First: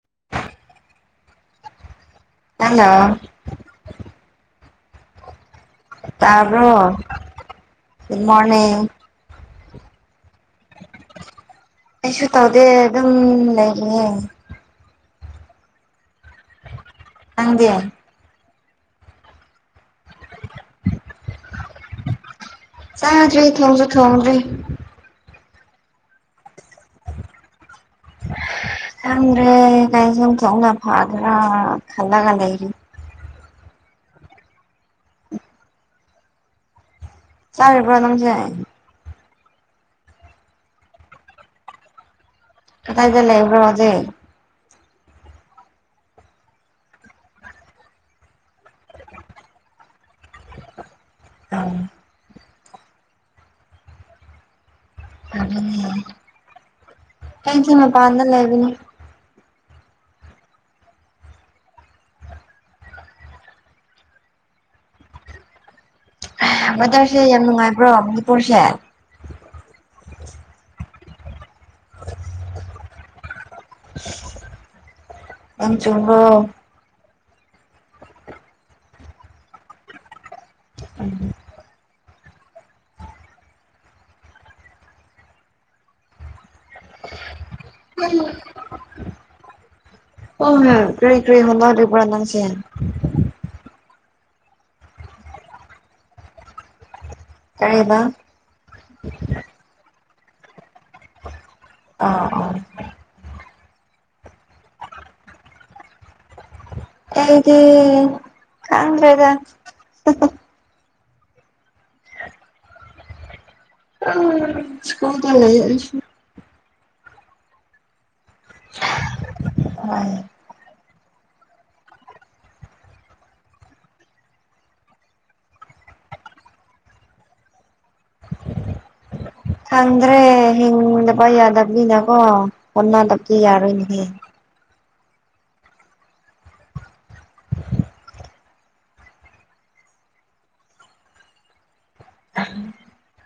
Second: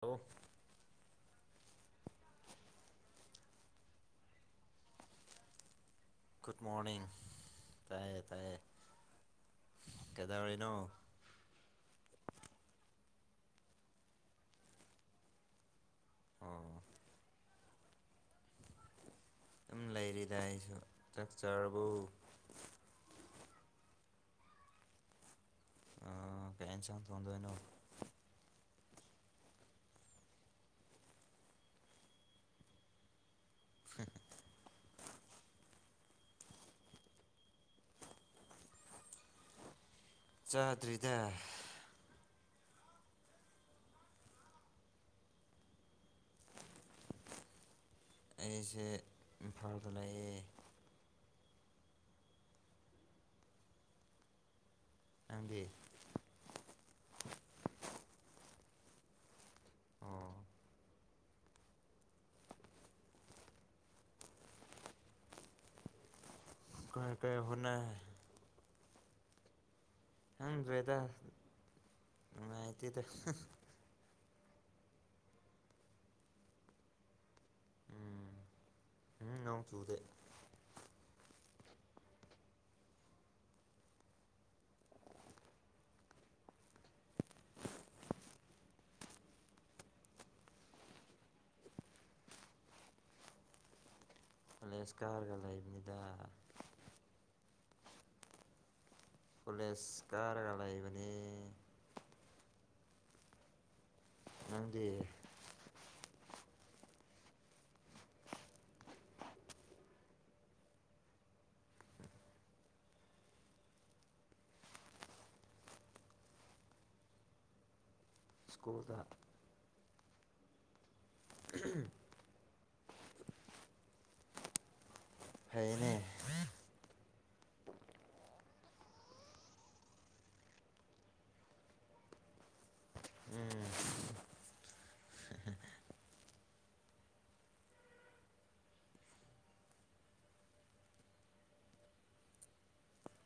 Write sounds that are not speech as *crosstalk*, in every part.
hello hello ꯨꯒꯨꯠ ꯇꯥꯕ꯭ꯔꯣ morning good ꯇꯥꯏꯌꯦ ꯇꯥꯏꯌꯦ ꯃꯣꯔꯅꯤꯡ ꯀꯩꯗꯧꯔꯤꯅꯣ ꯀꯁꯨ ꯇꯧꯗꯦ ꯑꯗꯨꯝ ꯂꯩꯔꯤꯌꯦ ꯑꯣ ꯅꯪꯗꯤ ꯁꯨꯝ ꯂꯩꯔꯤꯗꯥ ꯑꯩꯁꯨ ꯆꯥꯛ ꯆꯥꯔꯕ꯭ꯔꯣ ꯆꯥꯗ꯭ꯔꯤ ꯊꯣꯡꯁꯨ ꯊꯣꯡꯗ꯭ꯔꯤ ꯑ ꯀꯩ ꯏꯟꯁꯥꯡ ꯊꯣꯡꯗꯣꯏꯅꯣ ꯈꯪꯗ꯭ꯔꯦ ꯀꯩ ꯏꯟꯖꯥꯡ ꯊꯣꯡꯕꯅ ꯐꯗ꯭ꯔ ꯈꯜꯂꯒ ꯂꯩꯔꯤ ꯐ *inaudible* ꯆꯥꯗ꯭ꯔꯤꯕꯣ ꯅꯪꯁꯦ ꯆꯥꯗ꯭ꯔꯤꯗ ꯀꯗꯥꯏꯗ ꯂꯩꯕ꯭ꯔꯣ ꯍꯧꯖꯤꯛ ꯑꯩꯁꯦ ꯏꯝꯐꯥꯜꯗ ꯂꯩꯥꯌꯦ *inaudible* ꯅꯪꯗꯤ ꯎ ꯑꯩꯁꯨ ꯃꯄꯥꯟꯗ ꯂꯩꯕꯅꯤ ꯑꯣ ꯀꯔꯤ ꯋꯦꯗꯔꯁꯦ ꯀꯔꯤ ꯌꯥꯝ ꯍꯣꯠꯅ ꯅꯨꯡꯉꯥꯏꯕ꯭ꯔꯣ ꯃꯅꯤꯄꯨꯔꯁꯦ ꯈꯪꯗ꯭ꯔꯦꯗ ꯅꯨꯡꯉꯥꯏꯇꯦꯗ ꯅꯣꯡ ꯆꯨꯕ꯭ꯔꯣ ꯎꯝ ꯎꯝ ꯅꯣꯡ ꯆꯨꯗꯦ *inaudible* *inaudible* ꯑꯣ ꯀꯔꯤ ꯀꯔꯤ ꯍꯣꯠꯅꯔꯤꯕ꯭ꯔꯥ ꯅꯪꯁꯤ ꯀꯣꯂꯦꯁ ꯀꯥꯔꯒ ꯂꯩꯕꯅꯤꯗ ꯀꯔꯤꯍꯥꯏꯕ ꯀꯣꯂꯦꯁ ꯀꯥꯔꯒ ꯂꯩꯕꯅꯦ *inaudible* ꯅꯪꯗꯤ ꯑꯩꯗꯤ ꯈꯪꯗ꯭ꯔꯦꯗ ꯏꯁ꯭ꯀꯨꯜꯗ ꯂꯩꯑꯦ ꯑꯩꯁꯨ ꯁ꯭ꯀꯨꯜꯗ ꯑꯥꯏ *inaudible* ꯐꯩꯅꯦ ꯍꯪꯗ꯭ꯔꯦ ꯍꯤꯡꯗ ꯌꯥꯗꯕꯅꯤꯅꯀꯣ ꯍꯣꯠꯅꯗꯕꯗꯤ ꯎꯝ ꯌꯥꯔꯣꯏ ꯅꯦꯍꯦ *unintelligible* *unintelligible*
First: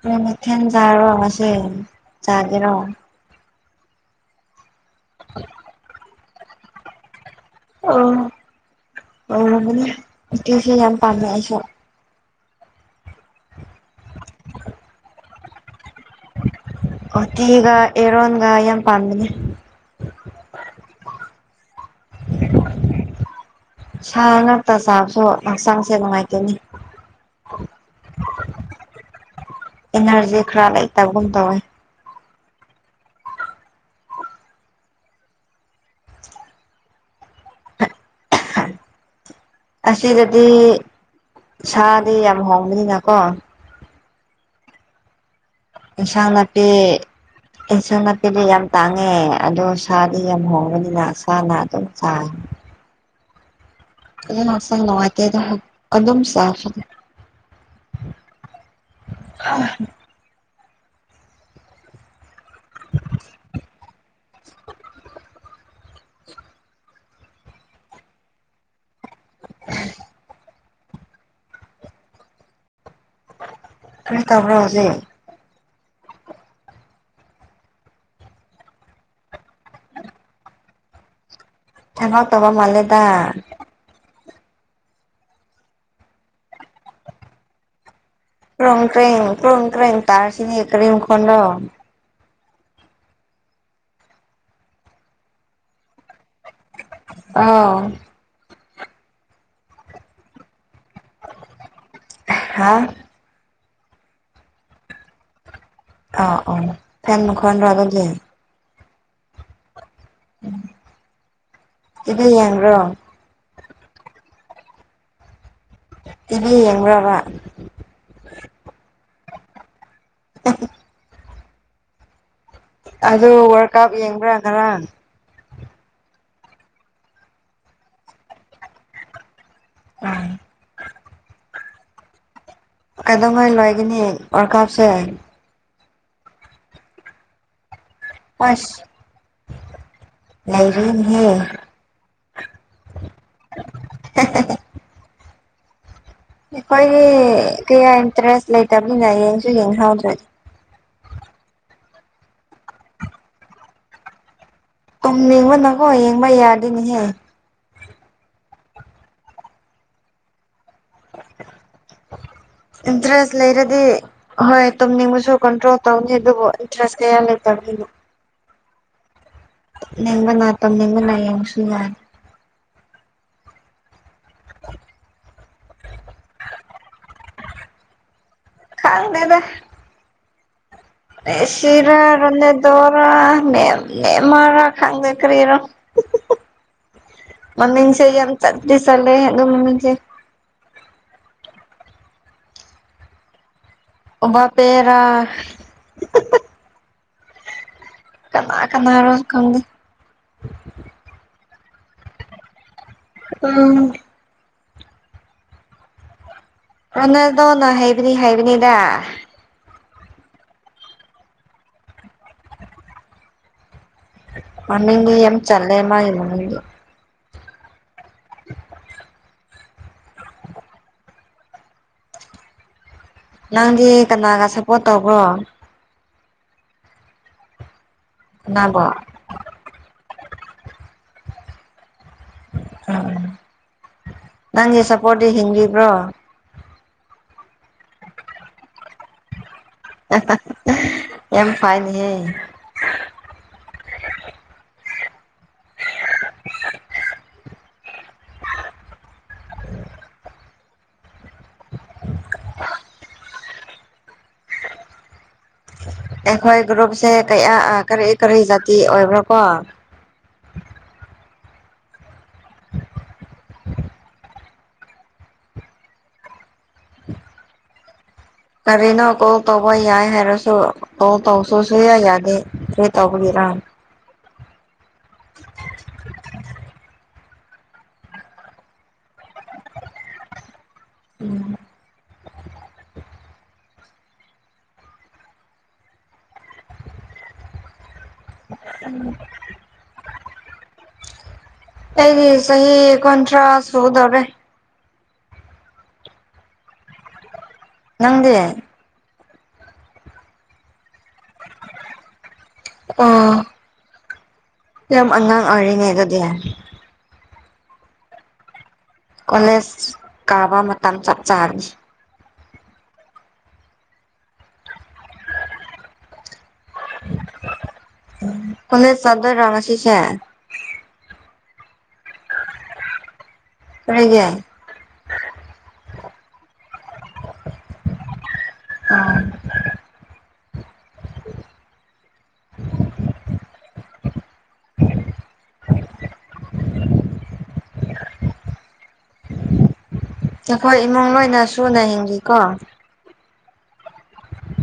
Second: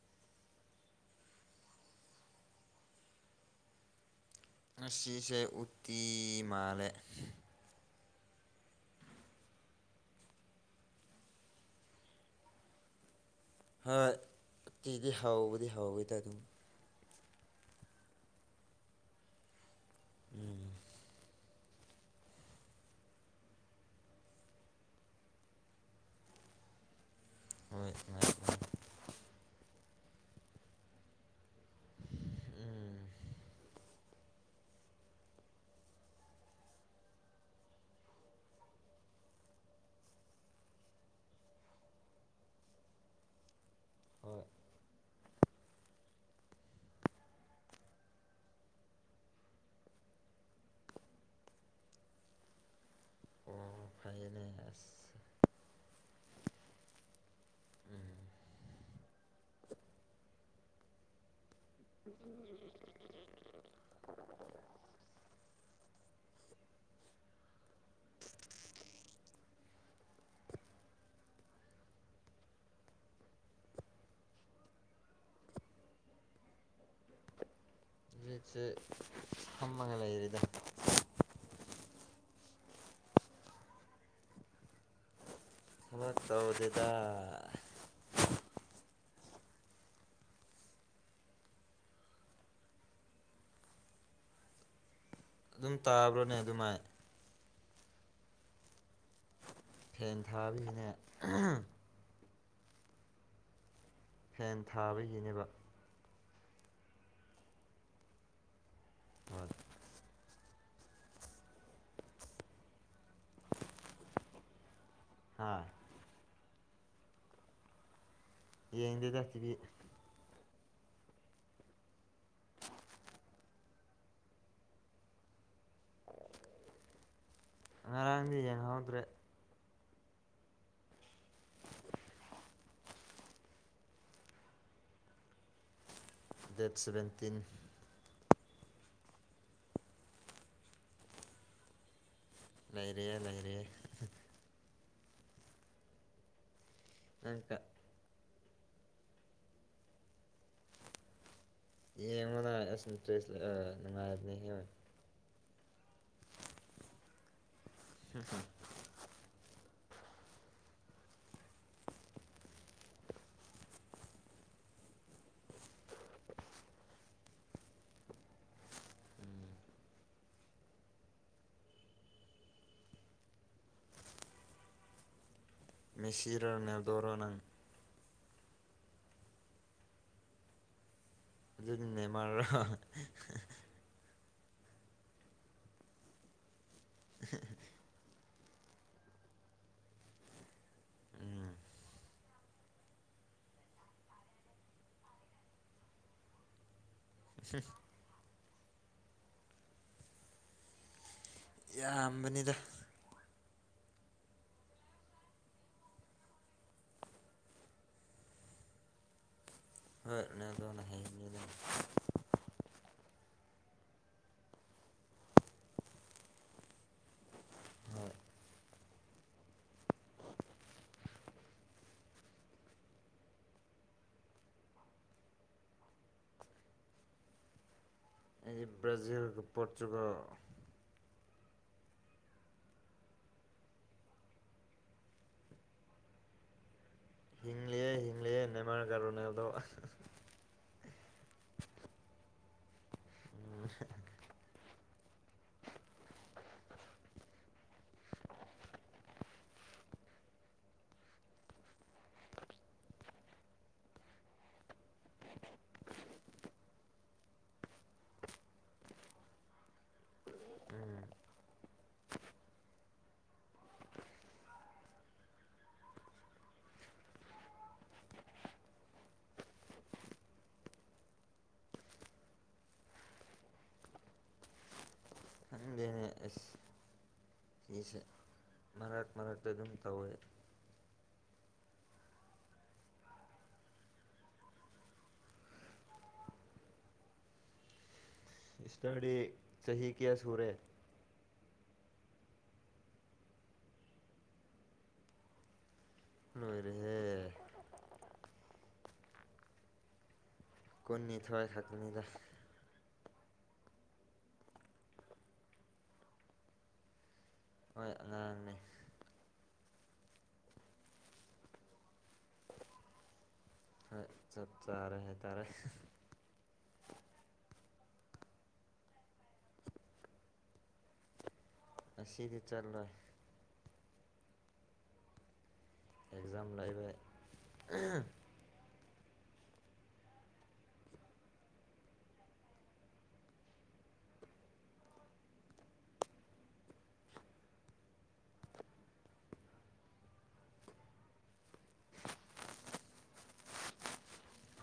ꯀꯩ ꯃꯥꯊꯦꯟ ꯆꯥꯔꯕꯣ ꯉꯁꯤ ꯆꯥꯒꯦꯔꯣ ꯉꯁꯤꯁꯦ ꯎꯠꯇꯤ ꯃꯥꯜꯂꯦ ꯑꯣ ꯍꯥꯎꯔꯝꯒꯥꯅꯤ ꯎꯇꯤꯁꯦ ꯌꯝ ꯄꯥꯝꯃꯦ ꯑꯩꯁꯨ ꯍꯣꯏ ꯎꯇꯤꯗꯤ ꯍꯥꯎꯕꯨꯗꯤ ꯍꯥꯎꯋꯦꯗꯥ ꯑꯗꯨꯝ ꯑꯣꯇꯤꯒꯥ ꯑꯦꯔꯣꯟꯒꯥ ꯌꯥꯝ ꯄꯥꯝꯕꯅꯦ ꯎꯝ ꯁꯥ ꯉꯛꯇꯥ ꯆꯥꯕꯁꯨ ꯍꯛꯆꯥꯡꯁꯦ ꯅꯨꯡꯉꯥꯏꯇꯦꯅꯦ ꯍꯣꯏ *unintelligible* ꯏꯅꯔꯖꯤ ꯈꯔ ꯂꯩꯇꯕꯒꯨꯝ ꯇꯧꯋꯦ ꯎꯝ ꯑꯁꯤꯗꯥꯗꯤ ꯁꯥꯗꯤ ꯌꯥꯝ ꯍꯣꯡꯕꯅꯤꯅꯀꯣ ꯍꯣꯏ ꯏꯟꯁꯥꯡ ꯅꯥꯄꯤ ꯏꯟꯁꯟ ꯅꯥꯄꯤꯗꯤ ꯌꯥꯝ ꯇꯥꯡꯉꯦ ꯑꯗꯣ ꯁꯥꯗꯤ ꯌꯥꯝ ꯍꯣꯡꯕꯅꯤꯅ ꯁꯥꯅ ꯑꯗꯨꯝ ꯆꯥꯏ ꯑꯣ ꯐꯩ *unintelligible* ꯅꯨꯉꯥꯏꯇꯦꯗ ꯍꯛ ꯑꯗꯨꯝ ꯆꯥꯐꯅꯤ ꯎꯝ *unintelligible* *unintelligible* *unintelligible* ꯀꯔꯤ ꯇꯧꯕ꯭ꯔꯣ ꯍꯧꯖꯤꯛ ꯖꯤꯛꯁꯦ ꯐꯝꯃꯒꯥ ꯂꯩꯔꯤꯗꯥ *unintelligible* ꯇꯧꯕ ꯃꯥꯂꯦꯗ ꯕꯥ ꯇꯧꯗꯦꯗꯥ ꯀ꯭ꯔꯣꯡ ꯀ꯭ꯔꯦꯡ ꯀ꯭ꯔꯣꯡ ꯀ꯭ꯔꯦꯡ ꯇꯥꯔꯁꯤꯅꯤ ꯀꯔꯤ ꯃꯈꯣꯟꯅꯣ ꯑꯗꯨꯝ ꯇꯥꯕ꯭ꯔꯣꯅꯦ ꯑꯗꯨꯃꯥꯏ ꯑꯥꯎ ꯐꯦꯟ ꯊꯥꯕꯤꯒꯤꯅ *unintelligible* ꯑꯥ ꯍꯥ ꯐꯦꯟ ꯊꯥꯕꯒꯤꯅꯦꯕ ꯑꯥ ꯑꯣ ꯐꯦꯟ ꯃꯈꯣꯟꯔꯥ ꯑꯗꯨꯗꯤ ꯍꯣꯏ ꯎꯝ ꯇꯤꯚꯤ ꯌꯦꯡꯕ꯭ꯔꯣ ꯍꯥꯥ ꯇꯤꯚꯤ ꯌꯦꯡꯕ꯭ꯔꯣꯕ ꯌꯦꯡꯗꯦꯗ ꯇꯤꯚꯤ *unintelligible* ꯑꯗꯨ ꯋꯥꯔ ꯀꯞ ꯌꯦꯡꯕ꯭ꯔꯥ ꯉꯔꯥꯡ ꯉꯔꯥꯡꯗꯤ ꯌꯦꯡꯍꯧꯗ꯭ꯔꯦ ꯎꯝ ꯀꯩꯗꯧꯉꯩ ꯂꯣꯏꯒꯥꯅꯤ ꯋꯥꯔ ꯀꯥꯞꯁꯦ ꯗꯦꯠ ꯁꯚꯦꯟꯇꯤꯟ ꯑꯣꯁ ꯂꯩꯔꯤꯅꯦꯍꯦ ꯂꯩꯔꯤꯌꯦ ꯂꯩꯔꯤꯌꯦ *unintelligible* ꯑꯩꯈꯣꯏꯒꯤ ꯅꯪ ꯀꯌꯥ ꯏꯟꯇ꯭ꯔꯦꯁ ꯂꯩꯇꯕꯅꯤꯅ ꯌꯦꯡꯁꯨ ꯌꯦꯡꯍꯧꯗ꯭ꯔꯦ ꯌꯦꯡꯉꯣꯟꯗ ꯑꯁꯇꯔꯦꯁ ꯑꯥ ꯅꯨꯡꯉꯥꯏꯕꯅꯦ ꯍꯡ ꯌꯦꯡꯕ ꯅꯀꯣ ꯌꯦꯡꯕ ꯌꯥꯗꯣꯅꯦꯍꯦ *unintelligible* *inaudible* ꯏꯟꯇꯔꯦꯁ ꯂꯩꯔꯗꯤ ꯍꯣꯏ ꯇꯨꯝꯅꯤꯡꯕꯁꯨ ꯀꯟꯇ꯭ꯔꯣꯜ ꯇꯧꯅꯤ ꯑꯗꯨꯕꯨ ꯏꯟꯇꯔꯦꯁ ꯀꯌꯥ ꯂꯩꯇꯕꯒꯤꯅꯣ ꯅꯤꯡꯕ ꯇꯝꯅꯤꯡꯕꯅ ꯌꯁꯨꯟ ꯌꯥ ꯃꯦꯁꯤꯔ ꯔꯅꯜꯗꯣꯔ ꯅꯪ ꯈꯥꯡꯗꯦꯗ ꯑꯗꯨꯗꯤ ꯃꯦꯁꯤꯔꯥ ꯅꯦꯃꯥꯔꯔꯣ ꯔꯣꯅꯗꯣꯔ ꯃꯦꯟ ꯅꯦꯃꯔ ꯔ ꯈꯪꯗꯦ ꯀꯔꯤꯔꯣ ꯃꯃꯤꯡꯁꯦ ꯌꯝ ꯆꯠꯇꯤ ꯆꯂꯍꯦ ꯑꯗꯨꯝꯃꯤꯡ ꯎꯝ ꯕꯄꯦꯔ *inaudible* ꯀꯅꯥ ꯀꯅꯥ ꯔ ꯈꯪꯗ ꯌꯥꯝꯕꯅꯤꯗ ꯎꯝ ꯔꯣꯅꯜꯗꯣ ꯅ ꯍꯩꯕꯤꯅꯤ ꯍꯥꯏꯩꯕꯤꯅꯤꯗ ꯍꯣꯏ ꯔꯣꯅꯜꯗꯣꯅ ꯍꯦꯟꯕꯅꯥꯗ ꯃꯃꯤꯡꯗꯤ ꯌꯥꯝ ꯆꯂꯦ ꯃꯥꯡꯒꯤ ꯃꯃꯤꯡꯗꯤ ꯍꯣꯏ ꯅꯪꯗꯤ ꯀꯅꯥꯒ ꯁꯞꯄꯣꯔꯠ ꯇꯧꯕ꯭ꯔꯣ ꯑꯩꯗꯤ ꯀꯅꯥꯕꯣ ꯭ꯕ꯭ꯔꯥꯖꯤꯜꯒ ꯄꯣꯔꯆꯨꯒꯜ ꯎꯝ ꯅꯪꯒꯤ ꯁꯞꯄꯣꯔꯠꯇꯤ ꯍꯤꯡꯂꯤꯕ꯭ꯔꯣ ꯍꯤꯡꯂꯤꯑꯦ ꯍꯤꯡꯂꯤꯌꯦ ꯅꯦꯃꯥꯔꯒ ꯔꯣꯅꯜꯗꯣ ꯌꯥꯝꯐꯥꯏꯅꯦ ꯍꯦ ꯎꯝ ꯑꯩꯈꯣꯏ ꯒ꯭ꯔꯨꯞꯁꯦ ꯀꯩꯌꯥ ꯀꯔꯤ ꯀꯔꯤ ꯖꯥꯇꯤ ꯑꯣꯏꯕ꯭ꯔꯥ ꯀꯣ *unintelligible* ꯀꯔꯤꯅꯣ ꯀꯣꯜ ꯇꯧꯕ ꯌꯥꯏ ꯍꯥꯏꯔꯁꯨ ꯇꯧ ꯇꯧꯁꯨ ꯁꯨꯡꯌ ꯌꯥꯗꯦ ꯀꯔꯤ ꯇꯧꯕꯒꯤꯔ *inaudible* ꯑꯩꯁꯦ ꯃꯔꯛ ꯃꯔꯛꯇ ꯑꯗꯨꯝ ꯇꯧꯋꯦ ꯎꯝ ꯏꯁꯇꯗꯤ ꯆꯍꯤ ꯀꯌꯥ ꯁꯨꯔꯦ ꯑꯩꯅꯤ ꯁꯍꯤ ꯀꯨꯟꯊ꯭ꯔꯥ ꯁꯨꯗꯣꯔꯦ ꯅꯣꯏꯔꯤꯍꯦ ꯅꯪꯗꯤ ꯀꯨꯟꯅꯤꯊꯣꯏ ꯈꯛꯇꯅꯤꯗ ꯑꯣ ꯌꯥꯝ ꯑꯉꯥꯡ ꯑꯣꯏꯔꯤꯅꯦ ꯑꯗꯨꯗꯤ ꯍꯣꯏ ꯑꯉꯥꯡꯅꯦ ꯀꯣꯂꯦꯖ ꯀꯥꯕ ꯃꯇꯝ ꯆꯞ ꯆꯥꯅꯤ ꯆꯠ ꯆꯥꯔꯦ ꯍꯥꯏ ꯇꯥꯔꯦ ꯀꯣꯂꯦꯖ ꯆꯠꯗꯣꯔꯥ ꯉꯥꯁꯤꯁꯦ ꯑꯁꯤꯗꯤ ꯆꯠꯂꯣꯏ *unintelligible* ꯑꯦꯛꯖꯝ ꯂꯩꯕꯩ *inaudible* ꯅꯈꯣꯏ ꯏꯃꯨꯡ ꯂꯣꯏꯅ ꯁꯨꯅ ꯍꯤꯡꯂꯤꯀꯣ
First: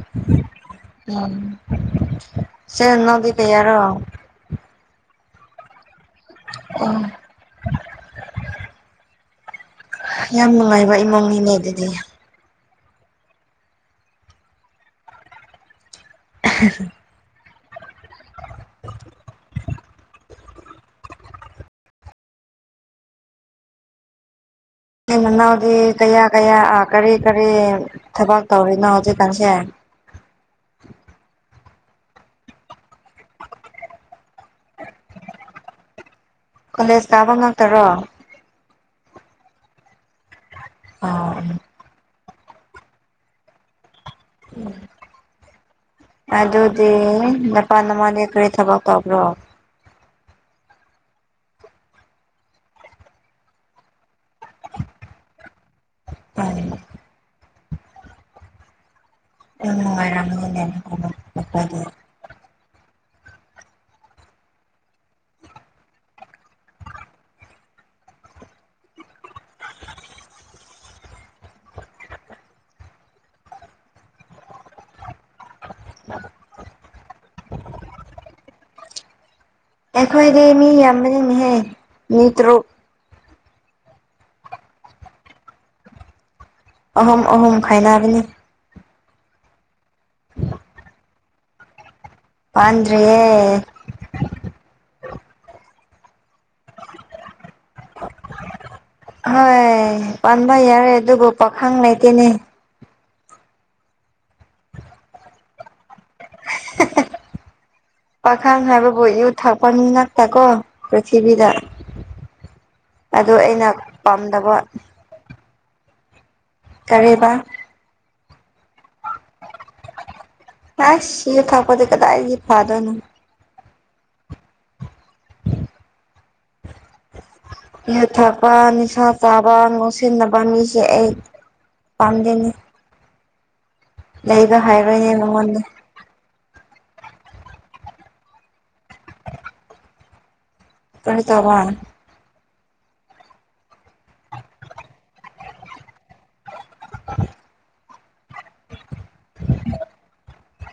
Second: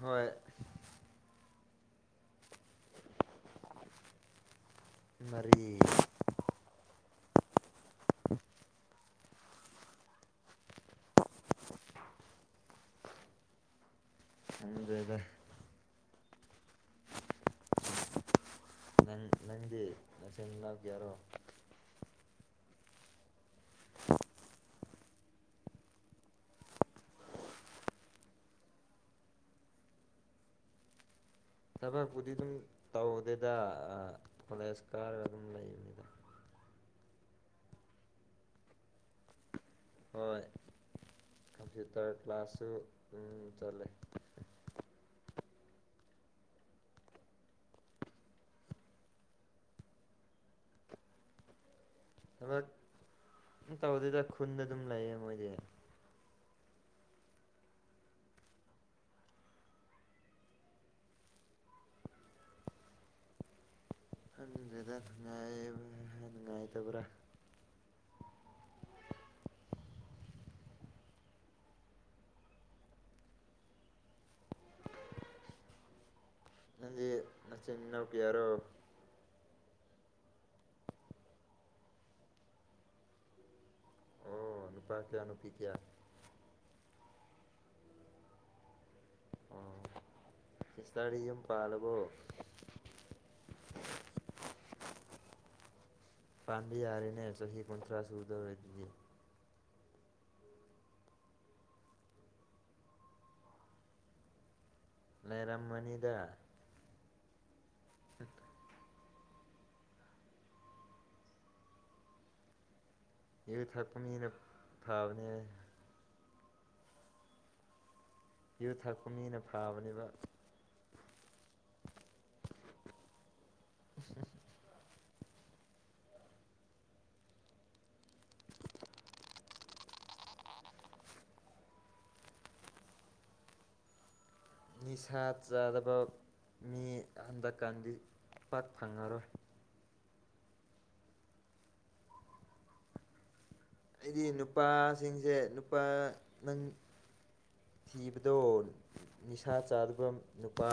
ꯍꯣꯏ ꯎꯝ ꯆꯤꯜ ꯏꯅꯥꯎꯗꯤ ꯀꯌꯥꯔꯣ ꯃꯔꯤ ꯑꯣ ꯌꯥꯝ ꯅꯨꯡꯉꯥꯏꯕ ꯏꯃꯨꯡꯅꯤꯅꯦ ꯑꯗꯨꯗꯤ ꯈꯪꯗꯦꯗ *inaudible* ꯅꯪ ꯅꯪꯗꯤ ꯅꯆꯤꯟ ꯅꯅꯥꯎ ꯀꯌꯥꯔꯣ ꯃꯅꯥꯎꯗꯤ ꯀꯌꯥ ꯀꯌꯥ ꯑꯥ ꯀꯔꯤ ꯀꯔꯤ ꯊꯕꯛ ꯇꯧꯔꯤꯅꯣ ꯍꯧꯖꯤꯛꯀꯥꯟꯁꯦ ꯊꯕꯛꯄꯨꯗꯤ ꯑꯗꯨꯝ ꯇꯧꯗꯦꯗ ꯀꯂꯦꯁ ꯀꯥꯔꯒ ꯑꯗꯨꯝ ꯂꯩꯕꯅꯤꯗ ꯀꯣꯂꯦꯖ ꯀꯥꯕ ꯉꯥꯛꯇꯔꯣ ꯍꯣꯏ ꯑ ꯀꯝꯄ꯭ꯌꯨꯇꯔ ꯀ꯭ꯂꯥꯁꯁꯨ ꯎꯝ ꯆꯠꯂꯦ *inaudible* ꯑꯗꯨꯗꯤ ꯅꯄꯥ ꯅꯃꯥꯗꯤ ꯀꯔꯤ ꯊꯕꯛ ꯇꯧꯕ꯭ꯔꯣ ꯊꯕꯛ ꯑꯝ ꯇꯧꯗꯦꯗ ꯈꯨꯟꯗ ꯑꯗꯨꯝ ꯂꯩꯌꯦ ꯃꯣꯏꯗꯤ *unintelligible* ꯌꯥꯝ ꯅꯨꯉꯥꯏꯔꯝꯅꯤꯅꯦ *unintelligible* ꯈꯪꯗ꯭ꯔꯦꯗ ꯅꯨꯡꯉꯥꯏꯕ ꯍꯥꯏ ꯅꯨꯡꯉꯥꯏꯇꯕ꯭ꯔꯥ *inaudible* ꯅꯟꯗꯤ ꯅꯆꯤꯟ ꯅꯥꯎ ꯀꯌꯥꯔꯣ ꯑꯦꯈꯣꯏꯗꯤ ꯃꯤ ꯌꯥꯝꯕꯅꯤꯅꯤꯍꯦ ꯃꯤ ꯇ꯭ꯔꯨꯛ ꯑꯣ ꯅꯨꯄꯥ ꯀꯌꯥ ꯅꯨꯄꯤ ꯀꯌꯥ ꯑꯍꯨꯝ ꯑꯍꯨꯝ ꯈꯥꯏꯅꯕꯅꯤ ꯑꯣ *inaudible* ꯁꯤꯁꯇꯔꯗꯤ ꯌꯨꯝ ꯄꯥꯜꯂꯕꯣ ꯄꯥꯟꯗ꯭ꯔꯤꯌꯦ ꯄꯥꯟꯕ ꯌꯥꯔꯦꯅꯦ ꯆꯍꯤ ꯀꯨꯟꯊ꯭ꯔꯥ ꯁꯨꯗꯧꯔꯗꯨꯗꯤ ꯍꯣꯏ ꯄꯥꯟꯕ ꯌꯥꯔꯦ ꯑꯗꯨꯕꯨ ꯄꯥꯈꯪ ꯂꯩꯇꯦꯅꯦ ꯂꯩꯔꯝꯃꯅꯤꯗ ꯄꯥꯈꯪ ꯍꯥꯏꯕꯕꯨ ꯌꯨ ꯊꯛꯄ ꯃꯤ ꯉꯥꯛꯇ ꯀꯣ ꯄ꯭ꯔꯤꯊꯤꯕꯤꯗ ꯑꯗꯣ ꯑꯩꯅ ꯄꯥꯝꯗꯕ ꯊꯥꯕꯅꯦ ꯀꯔꯦꯕ ꯌꯨ ꯊꯛꯄ ꯃꯤꯅ ꯐꯥꯕꯅꯦꯕ ꯑꯁ ꯌꯨ ꯊꯛꯄꯗꯤ ꯀꯗꯥꯏꯗꯒꯤ ꯐꯥꯗꯣꯏꯅꯣ ꯌꯨ ꯊꯛꯄ ꯅꯤꯁꯥ ꯆꯥꯕ ꯉꯥꯎꯁꯤꯟꯅꯕ ꯃꯤꯁꯦ ꯑꯩ ꯄꯥꯝꯗꯦꯅꯦ ꯂꯩꯕ ꯍꯥꯏꯔꯣꯏꯅꯦ ꯅꯤꯁꯥ ꯃꯉꯣꯟꯗ ꯆꯥꯗꯕ ꯃꯤ ꯍꯟꯗꯛꯀꯥꯟꯗꯤ ꯄꯥꯛ ꯐꯪꯉꯔꯣꯏ ꯀꯔꯤ ꯇꯧꯕ꯭ꯔꯥ ꯑꯩꯗꯤ ꯅꯨꯄꯥꯁꯤꯡꯁꯦ ꯅꯨꯄꯥ ꯅꯪ ꯊꯤꯕꯗꯣ ꯅꯤ ꯅꯤꯁꯥ ꯆꯥꯗꯕ ꯅꯨꯄꯥ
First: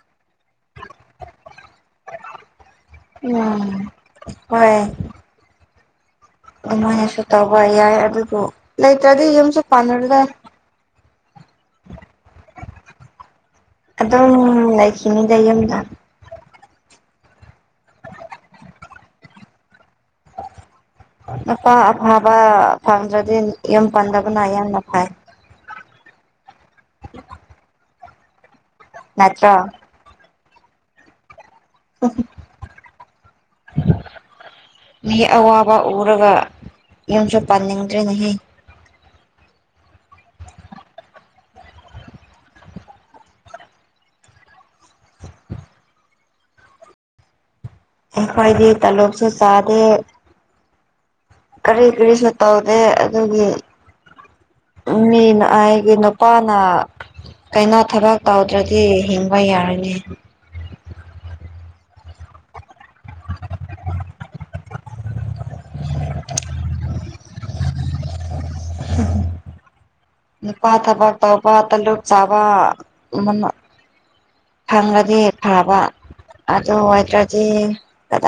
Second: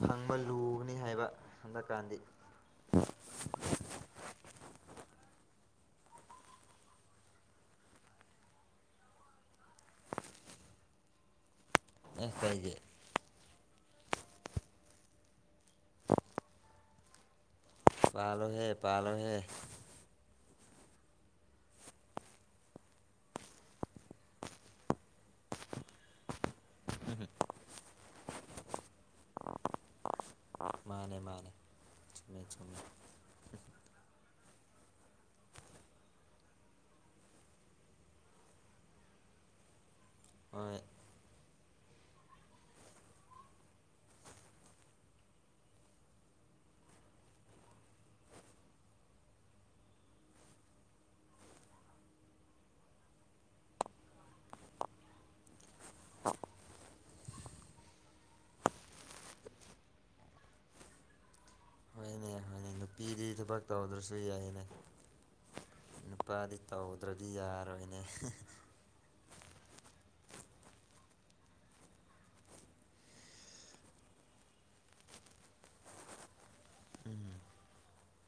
ꯐꯪꯕ ꯂꯨꯒꯅꯤ ꯍꯥꯏꯕ ꯍꯟꯗꯛꯀꯥꯟꯗꯤ ꯎꯝ ꯍꯣꯏ ꯑꯗꯨꯃꯥꯏꯅꯁꯨ ꯇꯧꯕ ꯌꯥꯏ ꯑꯗꯨꯕꯨ ꯂꯩꯇ꯭ꯔꯗꯤ ꯌꯨꯝꯁꯨ ꯄꯥꯟꯅꯔꯣꯢꯗ *unintelligible* ꯀꯩꯒꯤ ꯑꯗꯨꯝ ꯂꯩꯈꯤꯅꯤꯗ ꯌꯨꯝꯗ ꯄꯥꯜꯂꯣꯍꯦ ꯄꯥꯜꯂꯣꯍꯦ ꯅꯨꯄꯥ ꯑꯐꯕ ꯐꯪꯗ꯭ꯔꯗꯤ ꯌꯨꯝ ꯄꯥꯟꯗꯕꯅ ꯌꯥꯝꯅ ꯐꯩ *unintelligible* ꯅꯠꯇ꯭ꯔꯣ ꯃꯥꯅꯦ ꯃꯥꯅꯦ ꯆꯨꯝꯃꯦ ꯆꯨꯝꯃꯦ *unintelligible* ꯃꯤ ꯑꯋꯥꯕ ꯎꯔꯒ ꯌꯨꯝꯁꯨ ꯄꯥꯅꯤꯡꯗ꯭ꯔꯦ ꯅꯦꯍꯦ ꯍꯣꯏ ꯑꯩꯈꯣꯏꯗꯤ ꯇꯥꯂꯣꯞꯁꯨ ꯆꯥꯗꯦ ꯀꯔꯤ ꯀ꯭ꯔꯤꯁꯨ ꯇꯧꯗꯦ ꯑꯗꯨꯒꯤ ꯃꯤꯅ ꯑꯥꯢꯒꯤ ꯅꯨꯄꯥꯅ ꯀꯩꯅꯣ ꯊꯕꯛ ꯇꯧꯗ꯭ꯔꯗꯤ ꯍꯤꯡꯕ ꯌꯥꯔꯅꯤ ꯍꯣꯏꯅꯦ ꯍꯣꯏꯅꯦ ꯅꯨꯄꯤ ꯗꯤ ꯊꯕꯛ ꯇꯧꯗ꯭ꯔꯁꯨ ꯌꯥꯏꯌꯦꯅꯦ ꯅꯨꯄꯥꯗꯤ ꯇꯧꯗ꯭ꯔꯗꯤ ꯌꯥꯔꯣꯏꯅꯦ *unintelligible* *unintelligible* ꯅꯨꯄꯥ ꯊꯕꯛ ꯇꯧꯕ ꯇꯥꯂꯣꯞ ꯆꯥꯕ *unintelligible* ꯐꯪꯔꯗꯤ ꯐꯕ ꯑꯗꯨ ꯑꯣꯏꯗ꯭ꯔꯗꯤ ꯀꯗꯥꯏ